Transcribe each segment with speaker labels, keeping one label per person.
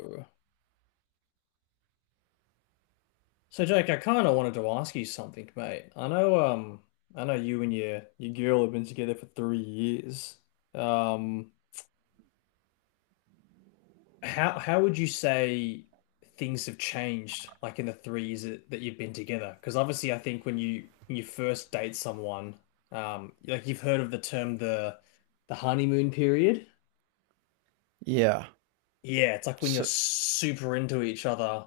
Speaker 1: So Jake, I kind of wanted to ask you something, mate. I know you and your girl have been together for 3 years. Um, how would you say things have changed, like in the 3 years that you've been together? Because obviously, I think when you first date someone, like you've heard of the term the honeymoon period.
Speaker 2: Yeah.
Speaker 1: Yeah, it's like when you're
Speaker 2: So,
Speaker 1: super into each other.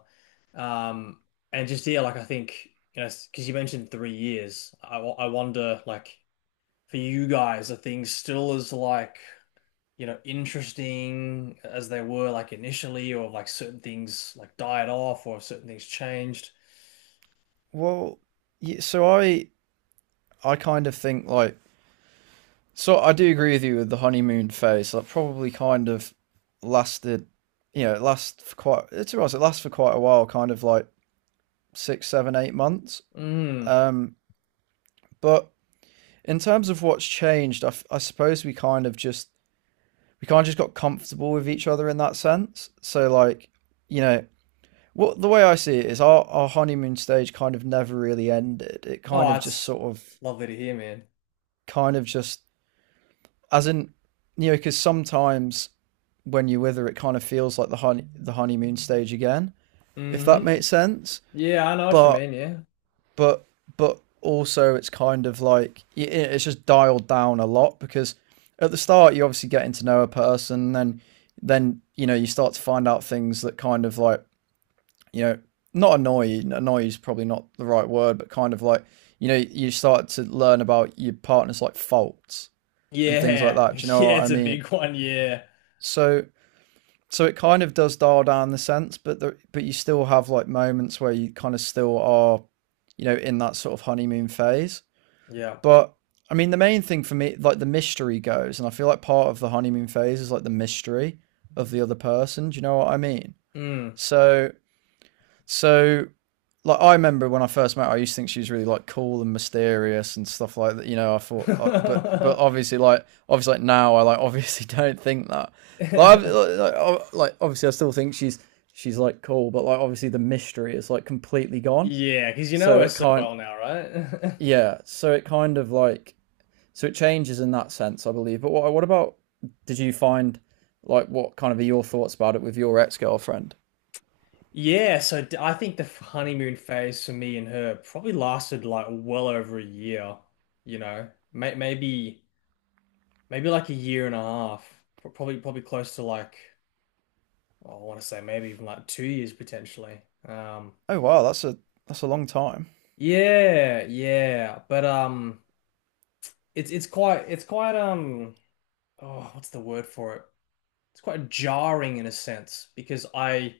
Speaker 1: Um, and just, yeah, like I think, you know, because you mentioned 3 years, I wonder, like, for you guys, are things still as, like, you know, interesting as they were, like, initially, or like certain things, like, died off, or certain things changed?
Speaker 2: well, yeah, so I kind of think like I do agree with you with the honeymoon phase. That probably kind of lasted, you know, it lasts for quite. It's right. It lasts for quite a while, kind of like six, seven, 8 months.
Speaker 1: Mm.
Speaker 2: Um, but in terms of what's changed, I suppose we kind of just got comfortable with each other in that sense. So like, you know, what the way I see it is our honeymoon stage kind of never really ended. It
Speaker 1: Oh,
Speaker 2: kind of just
Speaker 1: that's
Speaker 2: sort
Speaker 1: it's
Speaker 2: of
Speaker 1: lovely to hear, man.
Speaker 2: kind of just, as in, you know, because sometimes when you're with her, it kind of feels like the honeymoon stage again, if that
Speaker 1: Hmm.
Speaker 2: makes sense.
Speaker 1: Yeah, I know what you
Speaker 2: but
Speaker 1: mean, yeah.
Speaker 2: but but also it's kind of like it's just dialed down a lot, because at the start you're obviously getting to know a person. Then you know, you start to find out things that kind of like, you know, not annoy is probably not the right word, but kind of like, you know, you start to learn about your partner's like faults and things like
Speaker 1: Yeah,
Speaker 2: that,
Speaker 1: yeah,
Speaker 2: do you know what I
Speaker 1: it's a
Speaker 2: mean?
Speaker 1: big one, yeah.
Speaker 2: So so it kind of does dial down the sense, but but you still have like moments where you kind of still are, you know, in that sort of honeymoon phase.
Speaker 1: Yeah.
Speaker 2: But I mean, the main thing for me, like the mystery goes, and I feel like part of the honeymoon phase is like the mystery of the other person. Do you know what I mean?
Speaker 1: Mm.
Speaker 2: So so like I remember when I first met her, I used to think she was really like cool and mysterious and stuff like that. You know, I thought, but obviously, like obviously, now I like obviously don't think that. Obviously, I still think she's like cool, but like obviously, the mystery is like completely gone.
Speaker 1: Yeah, because you know
Speaker 2: So
Speaker 1: her
Speaker 2: it
Speaker 1: so
Speaker 2: can't,
Speaker 1: well now, right?
Speaker 2: yeah. So it kind of like so it changes in that sense, I believe. But what about? Did you find like what kind of are your thoughts about it with your ex girlfriend?
Speaker 1: I think the honeymoon phase for me and her probably lasted like well over a year, you know, maybe maybe like a year and a half. Probably close to like, well, I want to say maybe even like 2 years potentially. Um,
Speaker 2: Oh wow, that's a long time.
Speaker 1: yeah, yeah, but it's it's quite oh, what's the word for it? It's quite jarring in a sense because I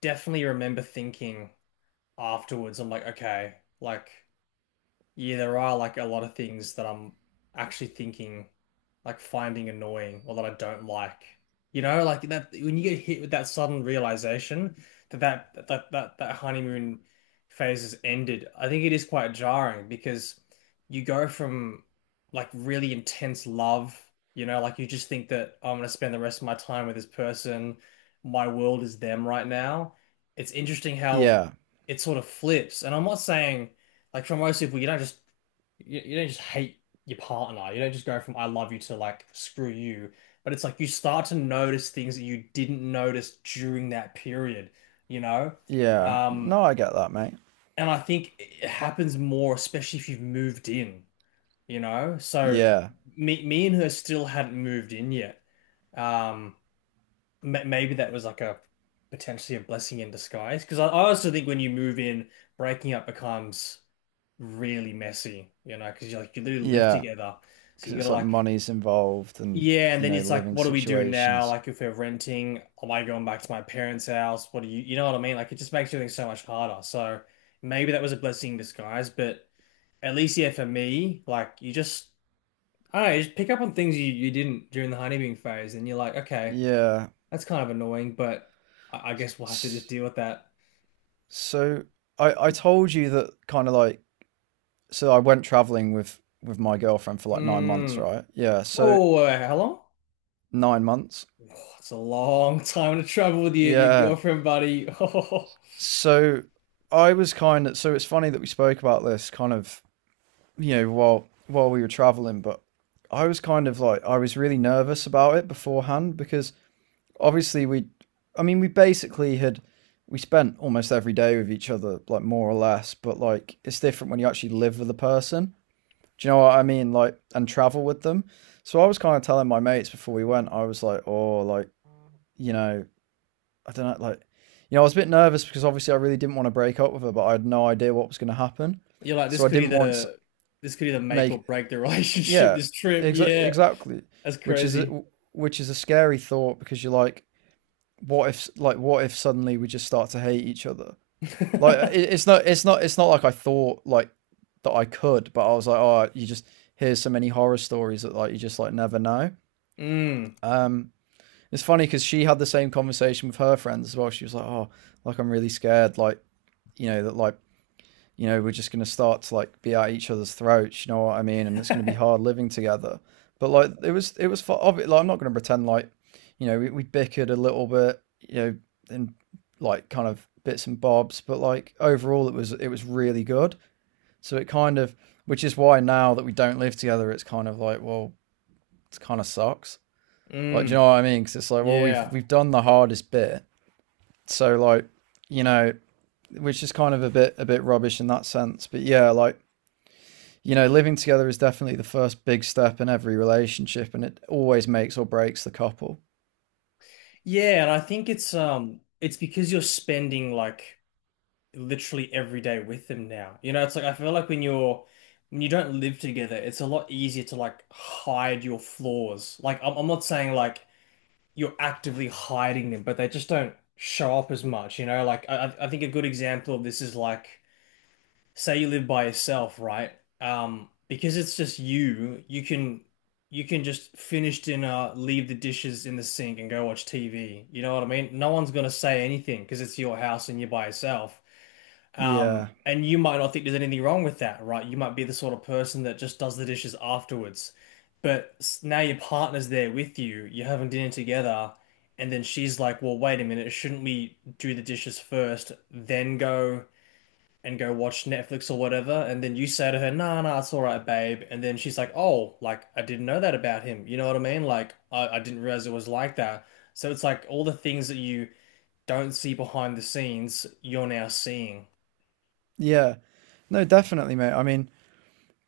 Speaker 1: definitely remember thinking afterwards, I'm like, okay, like yeah, there are like a lot of things that I'm actually thinking, like finding annoying or that I don't like. You know, like that when you get hit with that sudden realization that that honeymoon phase has ended, I think it is quite jarring because you go from like really intense love, you know, like you just think that, "Oh, I'm gonna spend the rest of my time with this person, my world is them right now." It's interesting how
Speaker 2: Yeah.
Speaker 1: it sort of flips, and I'm not saying, like, for most people, you don't you don't just hate your partner. You don't just go from "I love you" to like "screw you." But it's like you start to notice things that you didn't notice during that period, you know?
Speaker 2: Yeah.
Speaker 1: Um,
Speaker 2: No, I get that, mate.
Speaker 1: and I think it happens more, especially if you've moved in, you know? So
Speaker 2: Yeah.
Speaker 1: me and her still hadn't moved in yet. Um, Maybe that was like a potentially a blessing in disguise. Because I also think when you move in, breaking up becomes really messy, you know, because you literally live
Speaker 2: Yeah.
Speaker 1: together, so
Speaker 2: Because
Speaker 1: you gotta
Speaker 2: it's like
Speaker 1: like,
Speaker 2: money's involved and,
Speaker 1: yeah, and
Speaker 2: you
Speaker 1: then
Speaker 2: know,
Speaker 1: it's like,
Speaker 2: living
Speaker 1: what do we do now?
Speaker 2: situations.
Speaker 1: Like if we're renting, am I going back to my parents' house? What do you know what I mean? Like it just makes everything so much harder. So maybe that was a blessing in disguise, but at least yeah, for me, like you just I don't know, you just pick up on things you didn't during the honeymoon phase, and you're like, okay,
Speaker 2: Yeah.
Speaker 1: that's kind of annoying, but I guess we'll have to just
Speaker 2: S-
Speaker 1: deal with that.
Speaker 2: So I told you that kind of like so I went traveling with my girlfriend for like 9 months,
Speaker 1: Mm.
Speaker 2: right? Yeah.
Speaker 1: Whoa,
Speaker 2: So
Speaker 1: whoa, whoa, whoa, how long?
Speaker 2: 9 months.
Speaker 1: Oh, it's a long time to travel with your
Speaker 2: Yeah.
Speaker 1: girlfriend, buddy. Oh,
Speaker 2: So I was kind of so it's funny that we spoke about this kind of, you know, while we were traveling, but I was kind of like I was really nervous about it beforehand because obviously we, I mean, we basically had we spent almost every day with each other, like more or less, but like it's different when you actually live with a person, do you know what I mean, like, and travel with them. So I was kind of telling my mates before we went, I was like, oh, like, you know, I don't know, like, you know, I was a bit nervous because obviously I really didn't want to break up with her, but I had no idea what was going to happen.
Speaker 1: you're like,
Speaker 2: So I didn't want to
Speaker 1: this could either make or
Speaker 2: make,
Speaker 1: break the relationship,
Speaker 2: yeah,
Speaker 1: this trip. Yeah.
Speaker 2: exactly.
Speaker 1: That's
Speaker 2: which is
Speaker 1: crazy.
Speaker 2: a, which is a scary thought, because you're like, what if like what if suddenly we just start to hate each other? Like it's not like I thought like that I could, but I was like, oh, you just hear so many horror stories that like you just like never know.
Speaker 1: Mm.
Speaker 2: Um, it's funny because she had the same conversation with her friends as well. She was like, oh, like I'm really scared, like you know that like you know, we're just going to start to like be at each other's throats. You know what I mean? And it's going to be hard living together. But like, like, I'm not going to pretend like, you know, we bickered a little bit, you know, in like kind of bits and bobs, but like overall, it was really good. So it kind of, which is why now that we don't live together, it's kind of like, well, it kind of sucks. Like, do you
Speaker 1: Mm.
Speaker 2: know what I mean? Because it's like, well, we've
Speaker 1: Yeah.
Speaker 2: we've done the hardest bit, so like, you know, which is kind of a bit rubbish in that sense. But yeah, like, you know, living together is definitely the first big step in every relationship, and it always makes or breaks the couple.
Speaker 1: Yeah, and I think it's because you're spending like literally every day with them now. You know, it's like I feel like when you don't live together, it's a lot easier to like hide your flaws. Like I'm not saying like you're actively hiding them, but they just don't show up as much, you know? Like I think a good example of this is like, say you live by yourself, right? Because it's just you, you can just finish dinner, leave the dishes in the sink and go watch TV. You know what I mean? No one's gonna say anything because it's your house and you're by yourself.
Speaker 2: Yeah,
Speaker 1: And you might not think there's anything wrong with that, right? You might be the sort of person that just does the dishes afterwards. Now your partner's there with you, you're having dinner together, and then she's like, well, wait a minute, shouldn't we do the dishes first, then go watch Netflix or whatever? And then you say to her, nah, nah, it's all right, babe. And then she's like, oh, like, I didn't know that about him. You know what I mean? Like, I didn't realize it was like that. So it's like all the things that you don't see behind the scenes, you're now seeing.
Speaker 2: yeah, no, definitely, mate. I mean,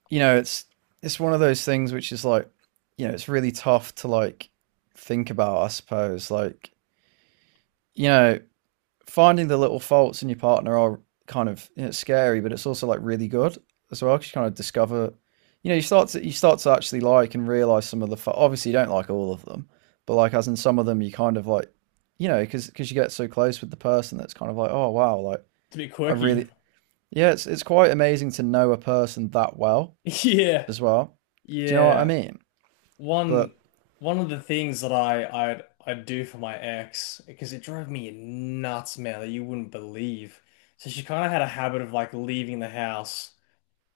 Speaker 2: you know, it's one of those things which is like, you know, it's really tough to like think about. I suppose, like, you know, finding the little faults in your partner are kind of, you know, scary, but it's also like really good as well, 'cause you kind of discover, you know, you start to actually like and realize some of the. Obviously, you don't like all of them, but like as in some of them, you kind of like, you know, because you get so close with the person that's kind of like, oh wow, like
Speaker 1: It's a bit
Speaker 2: I
Speaker 1: quirky.
Speaker 2: really, yeah, it's quite amazing to know a person that well
Speaker 1: Yeah,
Speaker 2: as well. Do you know what I
Speaker 1: yeah.
Speaker 2: mean?
Speaker 1: One
Speaker 2: But
Speaker 1: one of the things that I'd do for my ex because it drove me nuts, man, that you wouldn't believe. So she kind of had a habit of like leaving the house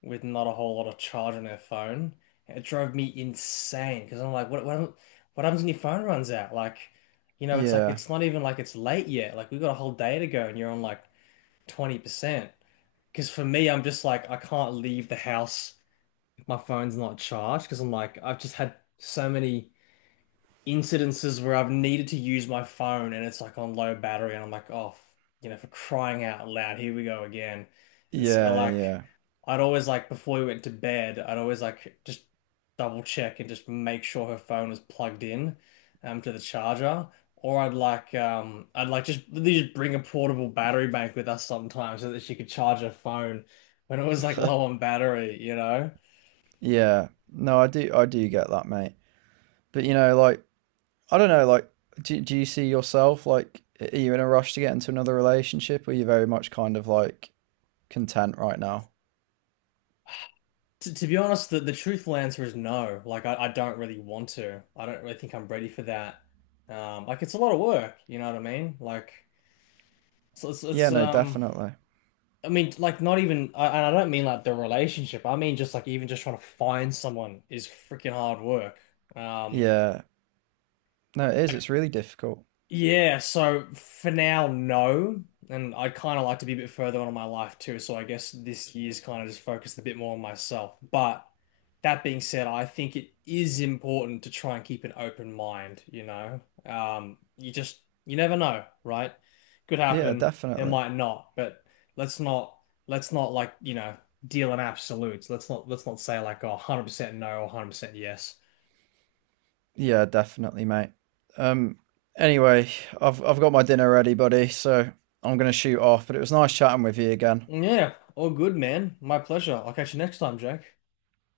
Speaker 1: with not a whole lot of charge on her phone. It drove me insane because I'm like, what happens when your phone runs out? Like, you know, it's like
Speaker 2: yeah,
Speaker 1: it's not even like it's late yet. Like we've got a whole day to go and you're on like 20%. Because for me, I'm just like I can't leave the house my phone's not charged because I'm like I've just had so many incidences where I've needed to use my phone and it's like on low battery and I'm like, oh f-, you know, for crying out loud, here we go again. And so
Speaker 2: yeah,
Speaker 1: like
Speaker 2: yeah,
Speaker 1: I'd always like before we went to bed I'd always like just double check and just make sure her phone was plugged in to the charger, or I'd like just they just bring a portable battery bank with us sometimes so that she could charge her phone when it was like low on battery, you know.
Speaker 2: yeah. No, I do get that, mate. But you know, like I don't know, like, do you see yourself, like, are you in a rush to get into another relationship, or are you very much kind of like content right now?
Speaker 1: To be honest, the truthful answer is no. Like, I don't really want to. I don't really think I'm ready for that. Like, it's a lot of work, you know what I mean? Like, so
Speaker 2: Yeah, no, definitely.
Speaker 1: I mean, like, not even, and I don't mean like the relationship. I mean, just like, even just trying to find someone is freaking hard work. Um,
Speaker 2: Yeah, no, it is. It's really difficult.
Speaker 1: Yeah, so for now, no. And I kind of like to be a bit further on in my life too. So I guess this year's kind of just focused a bit more on myself. But that being said, I think it is important to try and keep an open mind, you know? You never know, right? Could
Speaker 2: Yeah,
Speaker 1: happen, it
Speaker 2: definitely.
Speaker 1: might not, but let's not, let's not like, you know, deal in absolutes. Let's not say like, oh, 100% no or 100% yes.
Speaker 2: Yeah, definitely, mate. Um, anyway, I've got my dinner ready, buddy, so I'm gonna shoot off, but it was nice chatting with you again.
Speaker 1: Yeah, all good, man. My pleasure. I'll catch you next time, Jake.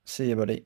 Speaker 2: See you, buddy.